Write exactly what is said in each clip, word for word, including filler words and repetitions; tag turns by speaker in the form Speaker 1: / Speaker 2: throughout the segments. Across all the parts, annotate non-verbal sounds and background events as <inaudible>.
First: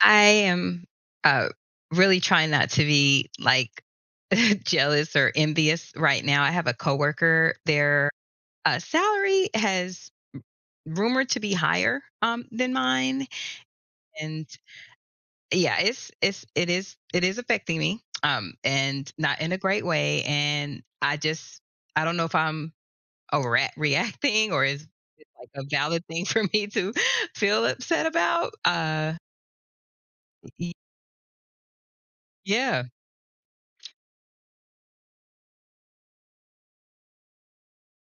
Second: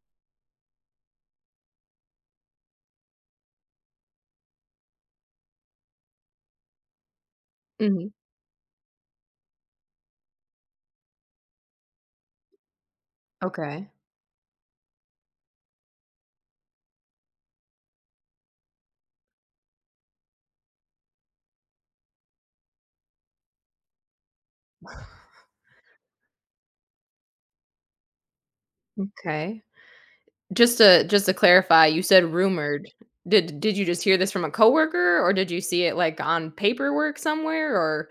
Speaker 1: I am, uh, really trying not to be, like, <laughs> jealous or envious right now. I have a coworker, their,
Speaker 2: Mhm.
Speaker 1: uh, salary has rumored to be higher, um, than mine,
Speaker 2: Okay.
Speaker 1: and yeah, it's it's it is it is affecting me, um, and not in a great way, and I just I don't know if I'm overreacting <laughs> or is it, like, a valid thing <laughs> for me to feel upset about? Uh,
Speaker 2: Okay.
Speaker 1: y
Speaker 2: Just to just to clarify, you said
Speaker 1: yeah.
Speaker 2: rumored. Did did you just hear this from a coworker or did you see it like on paperwork somewhere or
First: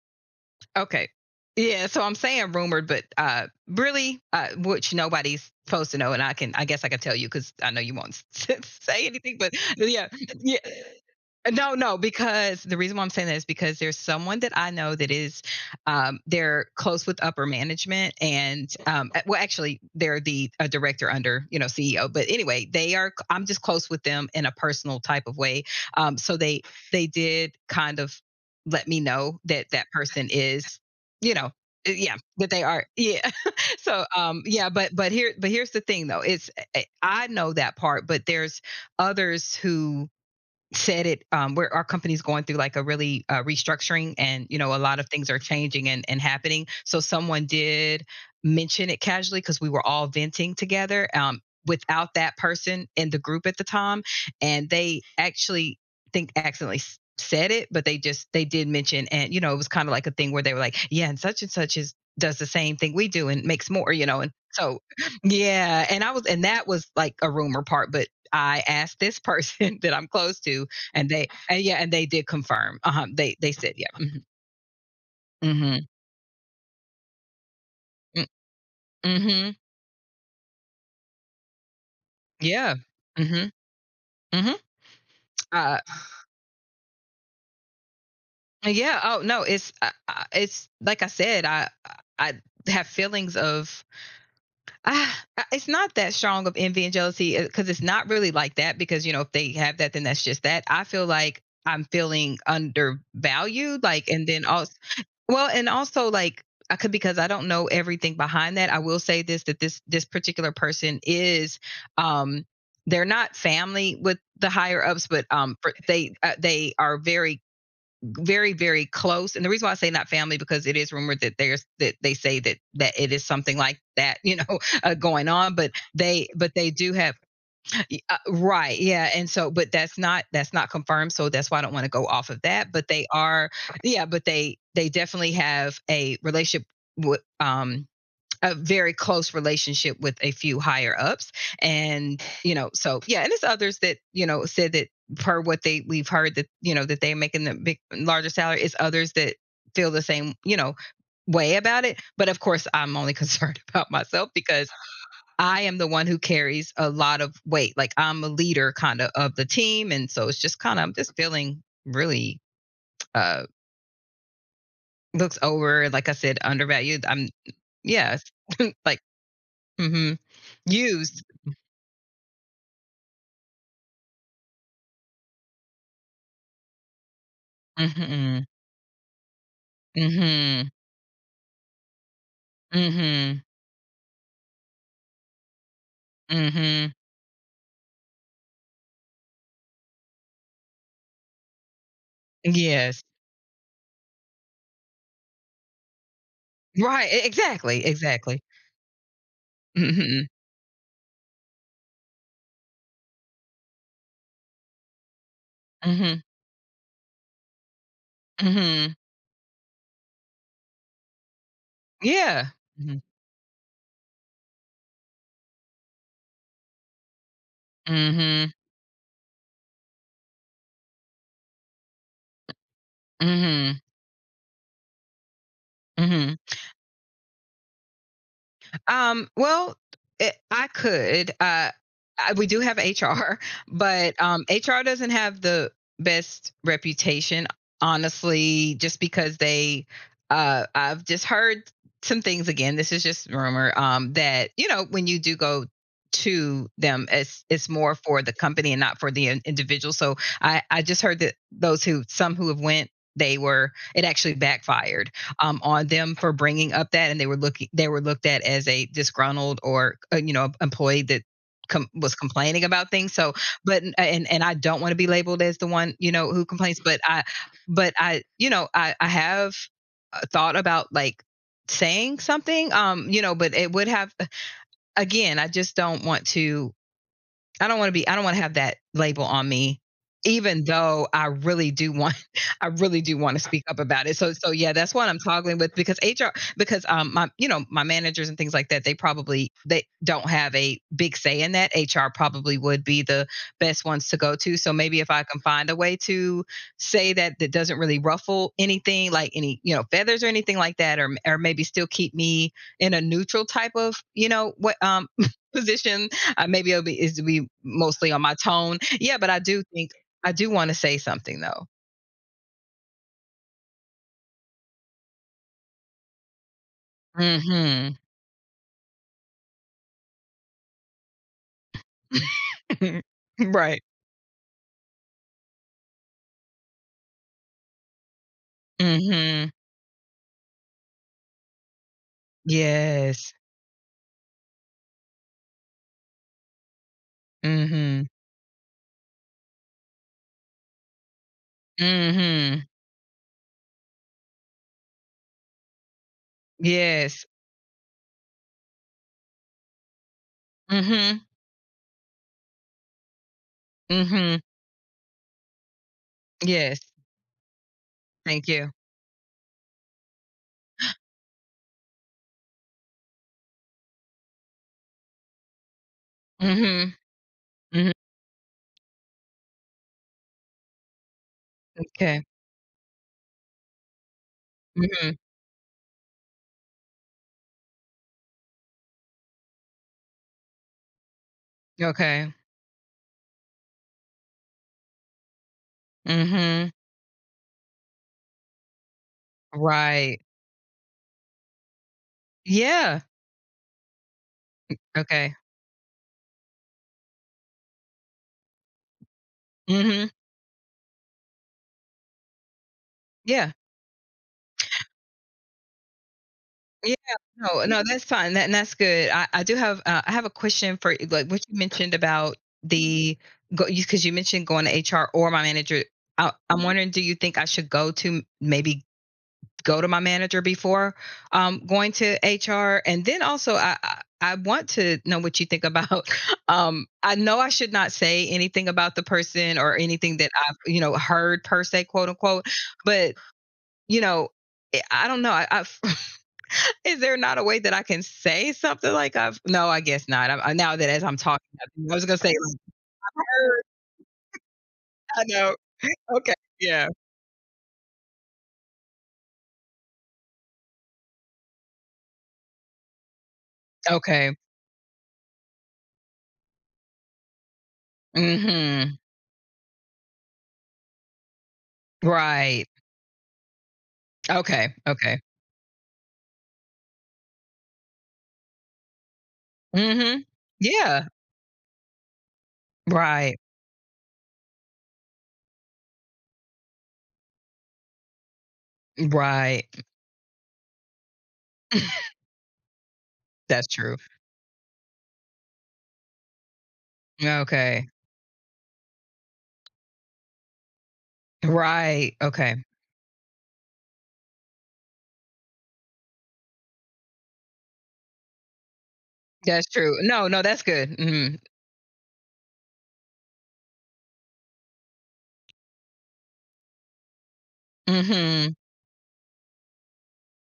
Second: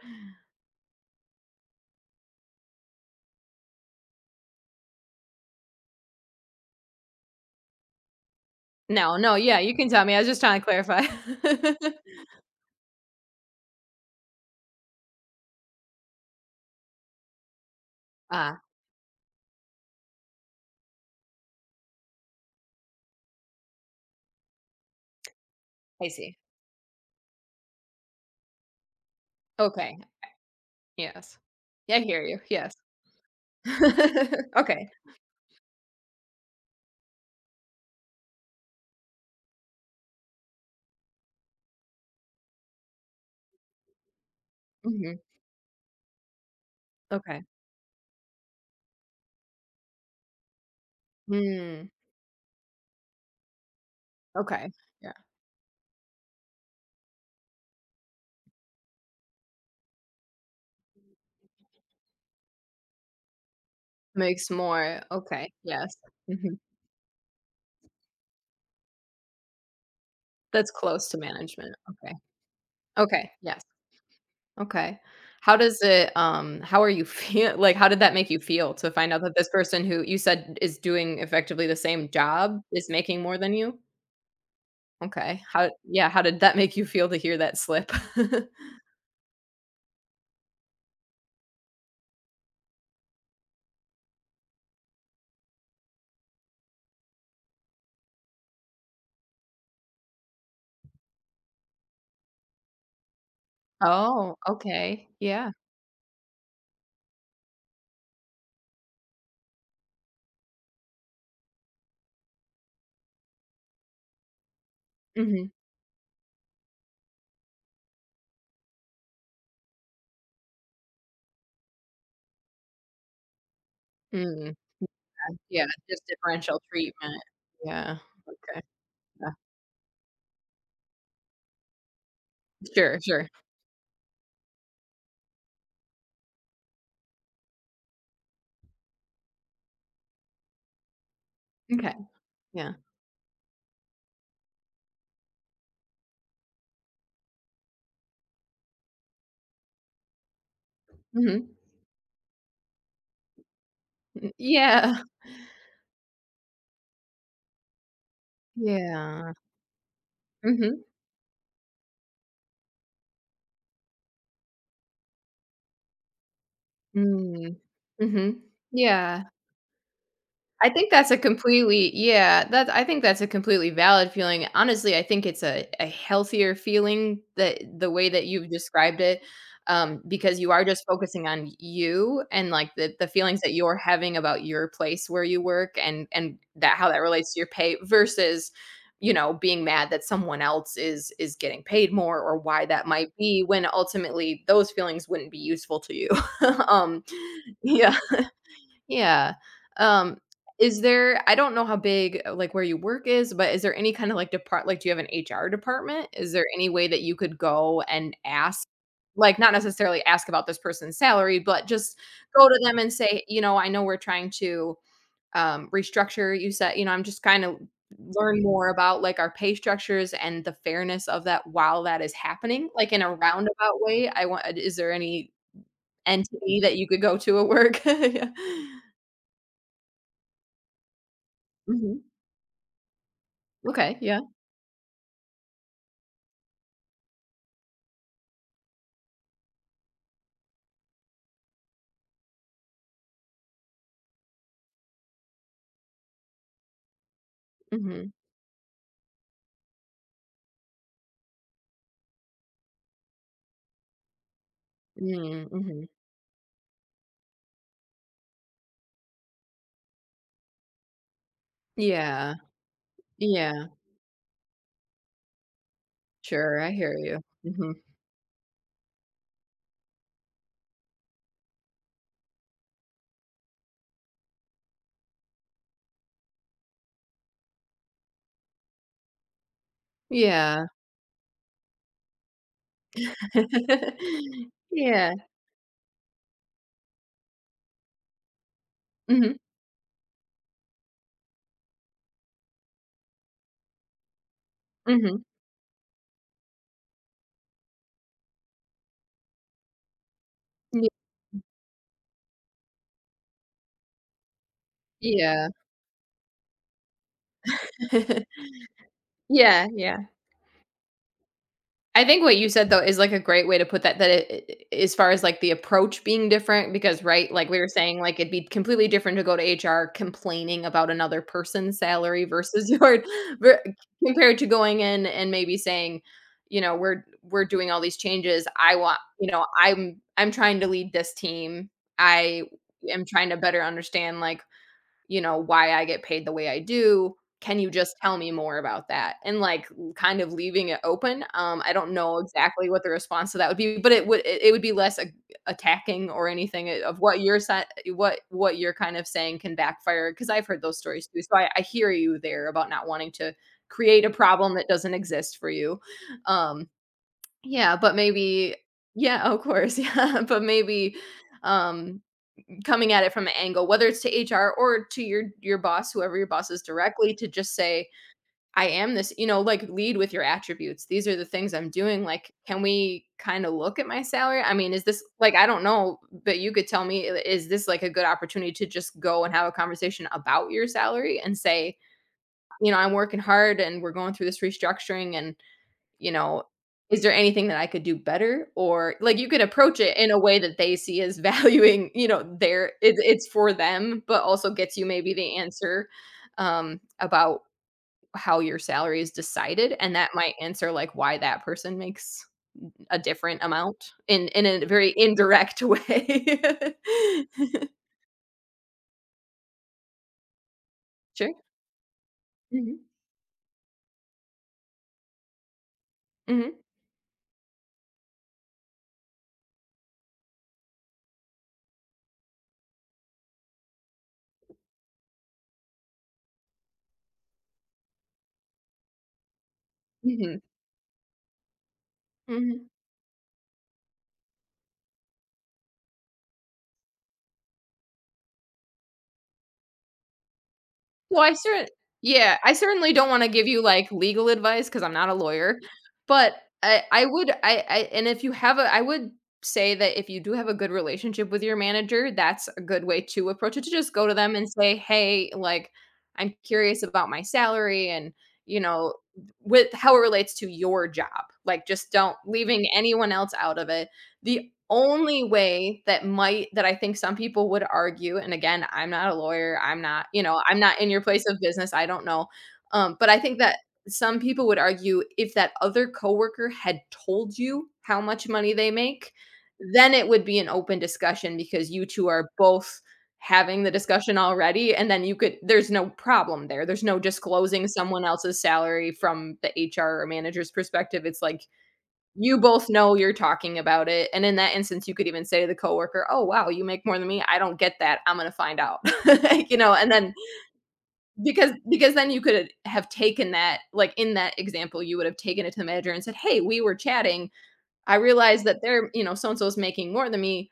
Speaker 1: Okay. Yeah, so I'm saying rumored, but uh, really, uh, which nobody's supposed to know, and I can, I guess, I can tell you because I know you won't <laughs> say
Speaker 2: No,
Speaker 1: anything.
Speaker 2: no,
Speaker 1: But
Speaker 2: yeah, you can tell
Speaker 1: yeah,
Speaker 2: me. I was just
Speaker 1: yeah,
Speaker 2: trying to clarify.
Speaker 1: no, no,
Speaker 2: <laughs>
Speaker 1: because the reason why I'm saying that is because there's someone that I know that is, um, they're close with upper management,
Speaker 2: Ah,
Speaker 1: and um, well, actually, they're the a director under, you know, C E O. But anyway, they are. I'm just close with them in a personal type of way.
Speaker 2: I
Speaker 1: Um, so
Speaker 2: see.
Speaker 1: they they did kind of let me know that that
Speaker 2: Okay.
Speaker 1: person is, you
Speaker 2: Yes.
Speaker 1: know, uh,
Speaker 2: Yeah, I
Speaker 1: yeah,
Speaker 2: hear you.
Speaker 1: that they
Speaker 2: Yes.
Speaker 1: are, yeah. <laughs>
Speaker 2: <laughs>
Speaker 1: so um, yeah,
Speaker 2: Okay.
Speaker 1: but but here but here's the thing though, it's eh, I know that part, but there's others who said it, um, where our company's going through like a really, uh, restructuring, and you know, a lot of
Speaker 2: Mhm.
Speaker 1: things are changing, and, and happening. So
Speaker 2: Okay.
Speaker 1: someone did mention it casually because we were all venting together, um,
Speaker 2: Mm.
Speaker 1: without that person in the group at the time, and
Speaker 2: Okay.
Speaker 1: they
Speaker 2: Yeah.
Speaker 1: actually think accidentally s- said it, but they just they did mention, and you know, it was kind of like a thing where they were like, yeah, and such and such is does the same thing we do and makes more, you know. And
Speaker 2: Makes
Speaker 1: so
Speaker 2: more, okay.
Speaker 1: yeah,
Speaker 2: Yes.
Speaker 1: and I was, and
Speaker 2: Mhm.
Speaker 1: that was like a rumor part, but I asked this person <laughs> that I'm close to,
Speaker 2: That's
Speaker 1: and
Speaker 2: close to
Speaker 1: they, and yeah,
Speaker 2: management.
Speaker 1: and they
Speaker 2: Okay.
Speaker 1: did confirm. Uh huh.
Speaker 2: Okay.
Speaker 1: They they
Speaker 2: Yes.
Speaker 1: said, yeah. Mm-hmm.
Speaker 2: Okay. How does
Speaker 1: Mm-hmm.
Speaker 2: it, um how are you feel <laughs> like, how did that
Speaker 1: mm,
Speaker 2: make you feel to find out that
Speaker 1: Mm-hmm.
Speaker 2: this person who you said is doing effectively the same job
Speaker 1: Yeah.
Speaker 2: is making more
Speaker 1: Mm-hmm.
Speaker 2: than you?
Speaker 1: Mm-hmm.
Speaker 2: Okay. How
Speaker 1: Uh,
Speaker 2: yeah, how did that make you feel to hear that slip? <laughs>
Speaker 1: yeah. Oh no, it's uh, uh, it's like I said, I I have feelings of <sighs> ah, it's not that strong of envy and jealousy because it's not really like that, because you know, if they have that, then that's just that. I feel like I'm feeling undervalued, like, and
Speaker 2: Oh,
Speaker 1: then also
Speaker 2: okay.
Speaker 1: well,
Speaker 2: Yeah.
Speaker 1: and also like I could, because I don't know everything behind that. I will say this, that this this particular person is, um they're not family with the higher ups, but
Speaker 2: Mhm.
Speaker 1: um for, they, uh, they are very very very close. And the reason why I say not family, because it is rumored that there's that they say that that it is something like that, you
Speaker 2: Mm.
Speaker 1: know, <laughs> uh, going
Speaker 2: Yeah,
Speaker 1: on,
Speaker 2: yeah,
Speaker 1: but
Speaker 2: just
Speaker 1: they but
Speaker 2: differential
Speaker 1: they do have,
Speaker 2: treatment. Yeah.
Speaker 1: uh,
Speaker 2: Okay.
Speaker 1: right, yeah. And
Speaker 2: Yeah.
Speaker 1: so, but that's not that's not confirmed, so that's why I don't want to go off of that. But
Speaker 2: Sure,
Speaker 1: they
Speaker 2: sure.
Speaker 1: are, yeah, but they they definitely have a relationship with, um a very close relationship with a few higher ups.
Speaker 2: Okay.
Speaker 1: And you know,
Speaker 2: Yeah.
Speaker 1: so yeah, and there's others that you know said that per what they we've heard, that you know, that they're making the big larger salary. It's others that feel the same, you know,
Speaker 2: Mhm.
Speaker 1: way about it. But of course, I'm only concerned <laughs> about myself
Speaker 2: Mm,
Speaker 1: because
Speaker 2: yeah.
Speaker 1: I am the one who carries a lot of weight. Like, I'm a leader kind of
Speaker 2: Yeah.
Speaker 1: of the team. And so it's just kind
Speaker 2: Mhm.
Speaker 1: of, I'm just feeling really, uh looks over, like I said, undervalued. I'm
Speaker 2: Mm.
Speaker 1: yeah,
Speaker 2: Mhm.
Speaker 1: <laughs> like
Speaker 2: Yeah.
Speaker 1: mm-hmm.
Speaker 2: I think that's a
Speaker 1: used.
Speaker 2: completely yeah, that I think that's a completely valid feeling. Honestly, I think it's a a healthier feeling, that the way that
Speaker 1: Mm-hmm.
Speaker 2: you've described it, um, because you are
Speaker 1: Mm-hmm.
Speaker 2: just focusing on you and, like, the the
Speaker 1: Mm-hmm.
Speaker 2: feelings that you're having about your place where you work, and and that how
Speaker 1: Mm-hmm.
Speaker 2: that relates to your pay versus, you know, being mad that someone else is is getting paid more or why that
Speaker 1: Yes.
Speaker 2: might be, when ultimately those feelings wouldn't be useful to you. <laughs> um,
Speaker 1: Right. e- Exactly.
Speaker 2: yeah.
Speaker 1: Exactly.
Speaker 2: Yeah, um,
Speaker 1: Mm-hmm.
Speaker 2: is there I don't know how big, uh, like, where you work is, but is there any kind of, like, depart like, do you have an H R department?
Speaker 1: Mm-hmm.
Speaker 2: Is there any way that you could go and ask,
Speaker 1: Mm-hmm.
Speaker 2: like, not necessarily ask about this person's salary, but just
Speaker 1: Yeah.
Speaker 2: go to them and
Speaker 1: Mm-hmm.
Speaker 2: say, "You know, I know we're trying to, um, restructure," you said, "You know, I'm just kinda learn
Speaker 1: Mm-hmm.
Speaker 2: more about, like, our pay structures and the fairness of that while that is happening," like, in a
Speaker 1: Mm-hmm.
Speaker 2: roundabout way, I want, uh, is there any
Speaker 1: mm-hmm.
Speaker 2: entity that you could go to at work? <laughs> Yeah.
Speaker 1: Um, well, it, I could. Uh,
Speaker 2: Mhm.
Speaker 1: I, we do have H R, <laughs>
Speaker 2: Okay,
Speaker 1: but
Speaker 2: yeah.
Speaker 1: um, H R doesn't have the best reputation, honestly, just because they. Uh, I've just heard some things again. This is just rumor. Um, that you know, when you do go to them, it's it's more
Speaker 2: Mhm.
Speaker 1: for the company and not for the in- individual. So I I just heard that those who some who have went, they were it actually backfired,
Speaker 2: Mm,
Speaker 1: um, on
Speaker 2: mhm.
Speaker 1: them for bringing up that, and they were looking they were looked at as a disgruntled or, uh, you know, employee that Com- was
Speaker 2: Yeah,
Speaker 1: complaining about things. So
Speaker 2: yeah.
Speaker 1: but and and I don't want to be labeled as the one you know who
Speaker 2: Sure, I
Speaker 1: complains,
Speaker 2: hear
Speaker 1: but
Speaker 2: you.
Speaker 1: I
Speaker 2: Mhm.
Speaker 1: but I, you know, I I have, uh, thought about like saying something, um you know, but it would have, uh, again, I just don't want to, I don't wanna be I don't wanna have that label on me, even
Speaker 2: Yeah.
Speaker 1: though I really do want <laughs> I really do wanna speak up about it. So so,
Speaker 2: <laughs>
Speaker 1: yeah, that's what
Speaker 2: Yeah.
Speaker 1: I'm toggling with. Because H R, because, um, my, you know, my managers and things like that, they
Speaker 2: Mhm,
Speaker 1: probably they don't have a big say in that. H R probably would be the best ones to go to. So maybe if
Speaker 2: mhm.
Speaker 1: I can find a way to say that that doesn't really ruffle anything, like any, you know, feathers or anything like that, or or maybe still keep me in a neutral type of, you know, what, um,
Speaker 2: Ye
Speaker 1: <laughs>
Speaker 2: yeah.
Speaker 1: position, uh, maybe it'll be is be mostly on my tone.
Speaker 2: <laughs>
Speaker 1: Yeah, but I do
Speaker 2: Yeah,
Speaker 1: think
Speaker 2: yeah.
Speaker 1: I do want to say something though.
Speaker 2: I think what you said though is like a great way to put that, that it, i- as far as like the approach being different, because right, like we were
Speaker 1: Mhm.
Speaker 2: saying, like, it'd be completely different to go to H R complaining about another person's salary versus <laughs>
Speaker 1: <laughs>
Speaker 2: your ver-
Speaker 1: Right.
Speaker 2: compared to going in and maybe saying, you know, we're we're doing all these changes, I want, you know,
Speaker 1: Mhm.
Speaker 2: I'm I'm trying to lead this team, I am trying
Speaker 1: Yes.
Speaker 2: to better understand, like, you know, why I get paid the way I do. Can you just
Speaker 1: Mhm.
Speaker 2: tell me more about that? And, like, l- kind of leaving it open. Um, I don't know
Speaker 1: Mhm.
Speaker 2: exactly what the response to that would be, but it would it it would be less a attacking or anything, uh, of what
Speaker 1: Yes.
Speaker 2: you're sa what what you're kind of saying can backfire, because 'cause I've heard those stories
Speaker 1: Mhm.
Speaker 2: too. So I I hear you there about not wanting to create a
Speaker 1: Mhm.
Speaker 2: problem that doesn't exist for you. Um,
Speaker 1: Yes.
Speaker 2: yeah, but
Speaker 1: Thank
Speaker 2: maybe.
Speaker 1: you.
Speaker 2: Yeah, of course, <laughs> yeah, but maybe, um, coming at it from an angle, whether it's to H R or to your your boss, whoever your boss is,
Speaker 1: Mhm.
Speaker 2: directly, to just say,
Speaker 1: Mhm.
Speaker 2: I am this, you know, like lead with your attributes, these are the things I'm doing,
Speaker 1: Okay.
Speaker 2: like, can we kind of look at my salary? I mean, is this,
Speaker 1: Mhm.
Speaker 2: like, I don't know, but you could tell me, is this, like, a good opportunity to just go and have a conversation about your salary and say,
Speaker 1: Okay.
Speaker 2: you know, I'm working hard and we're going through this restructuring and, you know,
Speaker 1: Mhm.
Speaker 2: is there anything that I could do better? Or, like, you could approach it in a
Speaker 1: Right.
Speaker 2: way that they see as <laughs> valuing, you know, their
Speaker 1: Yeah.
Speaker 2: it's it's for them, but also gets you maybe
Speaker 1: Okay.
Speaker 2: the answer, um about how your salary is decided, and
Speaker 1: Mhm.
Speaker 2: that might answer, like, why that person makes a different
Speaker 1: Yeah.
Speaker 2: amount, in in a very indirect way.
Speaker 1: Yeah,
Speaker 2: <laughs>
Speaker 1: no, no, that's fine. That and that's good. I, I do have, uh, I have a question for you, like
Speaker 2: Sure.
Speaker 1: what you mentioned about
Speaker 2: Mhm.
Speaker 1: the go, because you mentioned going to H R or my manager. I,
Speaker 2: Mhm.
Speaker 1: I'm wondering, do you think I should go to maybe go to my manager before, um, going to H R? And then also, I I I want to know what you think about. <laughs> Um, I know I should not say anything about the person or anything that
Speaker 2: Mhm.
Speaker 1: I've you know heard per se, quote
Speaker 2: Mhm.
Speaker 1: unquote,
Speaker 2: Mhm.
Speaker 1: but you know. I I don't know. I, I is there not a way that I can say something like I've no, I guess not. I'm, I now that as I'm
Speaker 2: Well, I
Speaker 1: talking,
Speaker 2: certain
Speaker 1: I was gonna say
Speaker 2: yeah, I
Speaker 1: like,
Speaker 2: certainly don't wanna give you,
Speaker 1: "Er,"
Speaker 2: like, legal advice, because 'cause I'm not a
Speaker 1: I know.
Speaker 2: lawyer,
Speaker 1: Okay.
Speaker 2: but I
Speaker 1: Yeah.
Speaker 2: I would, I I and if you have a, I would say that if you do have a good relationship with your manager, that's a good way to approach it, to just go to
Speaker 1: Okay.
Speaker 2: them and say, "Hey, like, I'm curious about my salary and, you know,
Speaker 1: Mhm.
Speaker 2: with how it relates to your job." Like, just don't
Speaker 1: Right.
Speaker 2: leaving anyone else out of it. The
Speaker 1: Okay. Okay.
Speaker 2: only way that might, that I think some people would argue, and again, I'm not a lawyer, I'm not you
Speaker 1: Mhm.
Speaker 2: know, I'm not in your
Speaker 1: Yeah.
Speaker 2: place of business, I don't know, um, but I
Speaker 1: Right.
Speaker 2: think that some people would argue, if that other coworker had told you how much money they make,
Speaker 1: Right.
Speaker 2: then it would be an open discussion, because you two
Speaker 1: <laughs>
Speaker 2: are both having
Speaker 1: That's
Speaker 2: the
Speaker 1: true.
Speaker 2: discussion already, and then you could there's no problem there, there's no disclosing
Speaker 1: Okay.
Speaker 2: someone else's salary from the H R or manager's perspective. It's like,
Speaker 1: Right.
Speaker 2: you
Speaker 1: Okay.
Speaker 2: both know you're talking about it, and in that instance, you could even say to the coworker, "Oh, wow, you make more than me? I don't get that. I'm gonna find out." <laughs> Like, you
Speaker 1: That's
Speaker 2: know, and
Speaker 1: true.
Speaker 2: then,
Speaker 1: No, no, that's good. Mhm.
Speaker 2: because because then you could have taken that, like, in that example, you would have taken it to the manager and said, "Hey, we were chatting. I realized
Speaker 1: Mhm.
Speaker 2: that they're you know, so and so is making more than me.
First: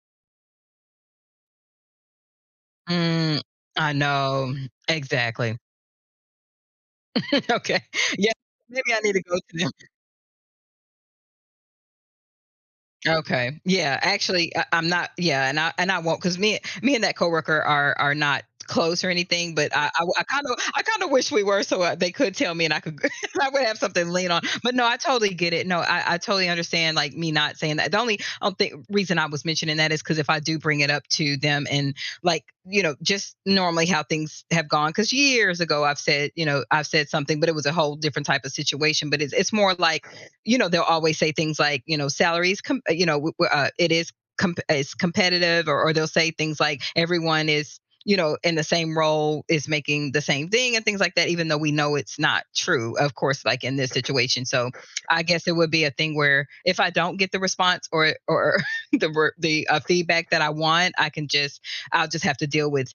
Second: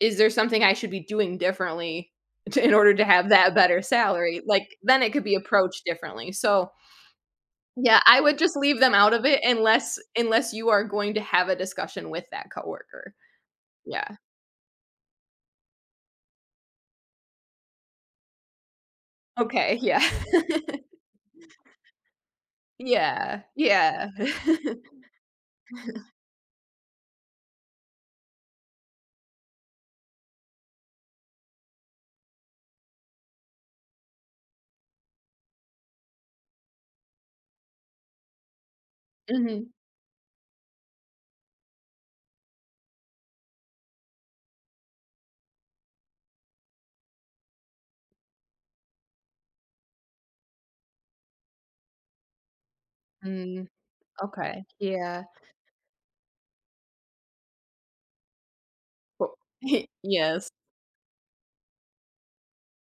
Speaker 2: Is there something I should be doing differently, to in order to have
Speaker 1: Mm.
Speaker 2: that better
Speaker 1: I
Speaker 2: salary?"
Speaker 1: know.
Speaker 2: Like, then it could be
Speaker 1: Exactly.
Speaker 2: approached differently. So,
Speaker 1: <laughs> Okay.
Speaker 2: yeah, I
Speaker 1: Yeah.
Speaker 2: would just leave
Speaker 1: Maybe
Speaker 2: them
Speaker 1: I need
Speaker 2: out
Speaker 1: to
Speaker 2: of
Speaker 1: go
Speaker 2: it,
Speaker 1: to
Speaker 2: unless unless you are going to have a discussion with that coworker.
Speaker 1: Okay. Yeah.
Speaker 2: Yeah.
Speaker 1: Actually, I, I'm not. Yeah, and I and I won't because me me and that coworker are are not close or anything. But
Speaker 2: Okay,
Speaker 1: I
Speaker 2: yeah.
Speaker 1: I
Speaker 2: <laughs>
Speaker 1: kind of I kind of wish we were, so uh, they could tell me and I could <laughs>
Speaker 2: Yeah,
Speaker 1: I would have something
Speaker 2: yeah.
Speaker 1: to lean on. But
Speaker 2: <laughs>
Speaker 1: no, I totally get it. No, I I totally understand. Like me not saying that. The only I don't think reason I was mentioning that is because if I do bring it up to them and like you know just normally how things have gone, because years ago I've said, you know, I've said something, but it was a whole different type of situation. But it's it's
Speaker 2: Mhm.
Speaker 1: more like, you know, they'll always say things like, you know, salaries, com- uh, you know, w- uh, it is com- is competitive, or, or they'll say things like everyone is, you know, in the same role is making the same thing and things like that, even though we know it's not true, of course, like
Speaker 2: Mm,
Speaker 1: in this situation.
Speaker 2: okay,
Speaker 1: So I
Speaker 2: yeah.
Speaker 1: guess it would be a thing where if I don't get the response or or <laughs> the
Speaker 2: Well,
Speaker 1: the uh,
Speaker 2: <laughs>
Speaker 1: feedback that I
Speaker 2: yes.
Speaker 1: want, I can just I'll just have to deal with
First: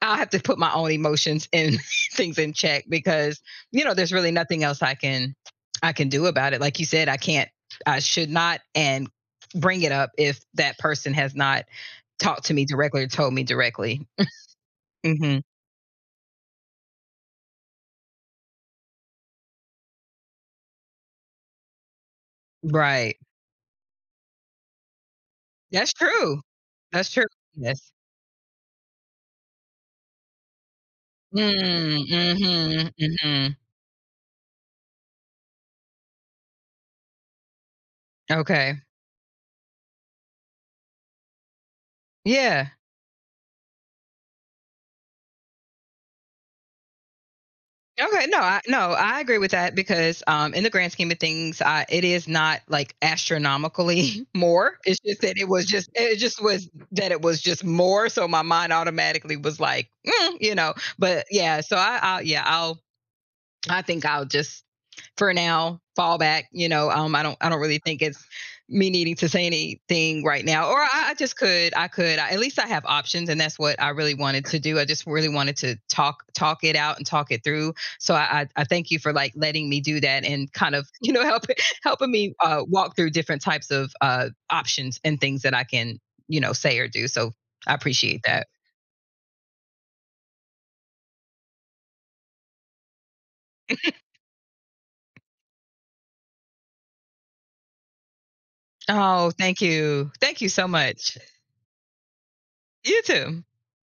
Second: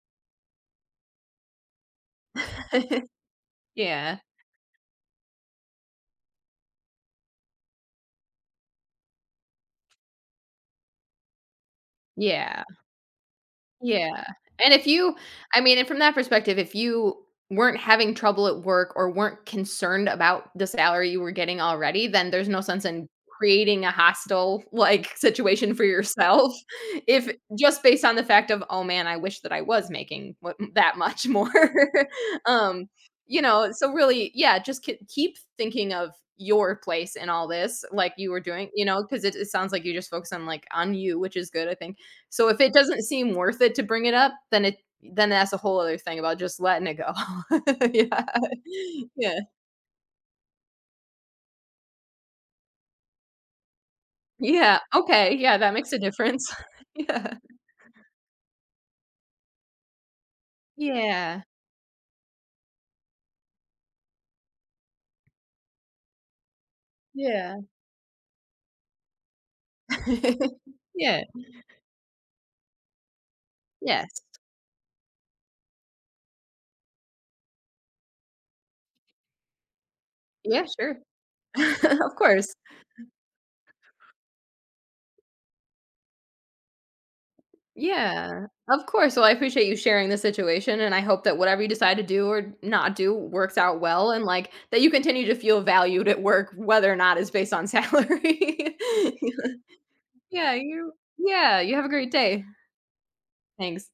Speaker 1: I'll have to put my own emotions and <laughs> things in check,
Speaker 2: <laughs>
Speaker 1: because you know, there's
Speaker 2: Yeah,
Speaker 1: really nothing else I can I can do about it. Like you said, I can't I should not and bring it up if that person has not talked to me
Speaker 2: yeah.
Speaker 1: directly or told me directly.
Speaker 2: Yeah, and if you
Speaker 1: Mhm.
Speaker 2: I mean, and from that perspective, if you weren't having trouble at work or weren't concerned about the salary you were getting already, then there's no sense in
Speaker 1: Right.
Speaker 2: creating a hostile, like, <laughs> situation for
Speaker 1: That's true.
Speaker 2: yourself, <laughs>
Speaker 1: That's true.
Speaker 2: if
Speaker 1: Yes.
Speaker 2: just based on the fact of, "Oh, man, I wish that I was making what that much more."
Speaker 1: Mm,
Speaker 2: <laughs> Um,
Speaker 1: mhm,
Speaker 2: you
Speaker 1: mhm.
Speaker 2: know, so really, yeah, just k keep thinking of your place in all this like you were doing,
Speaker 1: Okay.
Speaker 2: you know, 'cause it it sounds like you just focus on, like, on you, which is good, I think, so if
Speaker 1: Yeah.
Speaker 2: it doesn't seem worth it to bring it up, then it then that's a whole other thing about just letting it go. <laughs> Yeah.
Speaker 1: Okay, no, I, no, I agree
Speaker 2: Yeah.
Speaker 1: with that, because um, in the grand scheme of things, uh, it is not like astronomically <laughs> more.
Speaker 2: Yeah,
Speaker 1: It's just
Speaker 2: okay,
Speaker 1: that it
Speaker 2: yeah,
Speaker 1: was
Speaker 2: that
Speaker 1: just
Speaker 2: makes a
Speaker 1: it just
Speaker 2: difference. <laughs>
Speaker 1: was that it
Speaker 2: Yeah.
Speaker 1: was just more. So my mind automatically was like, mm, you know. But
Speaker 2: Yeah.
Speaker 1: yeah, so I, I yeah, I'll I think I'll just for now fallback, you know, um I don't i don't
Speaker 2: Yeah.
Speaker 1: really think it's me needing to say anything right
Speaker 2: <laughs>
Speaker 1: now. Or i, I
Speaker 2: Yeah.
Speaker 1: just could i could I, at least I have options, and that's what I
Speaker 2: Yes.
Speaker 1: really wanted to do. I just really wanted to talk talk it out and talk it through. So i i, I thank you for like letting me do that and
Speaker 2: Yeah,
Speaker 1: kind of
Speaker 2: sure.
Speaker 1: <laughs> you know helping
Speaker 2: <laughs>
Speaker 1: helping
Speaker 2: Of
Speaker 1: me,
Speaker 2: course.
Speaker 1: uh, walk through different types of, uh options and things that I can you know say or do. So I appreciate that.
Speaker 2: Yeah. Of course, well, I appreciate you sharing the situation, and I hope that whatever you decide to do or not do works out well and, like, that you continue to feel valued at work, whether or not it's based on salary. <laughs>
Speaker 1: Oh, thank you. Thank you
Speaker 2: Yeah,
Speaker 1: so
Speaker 2: you
Speaker 1: much.
Speaker 2: yeah, you have a great day.
Speaker 1: You too.
Speaker 2: Thanks.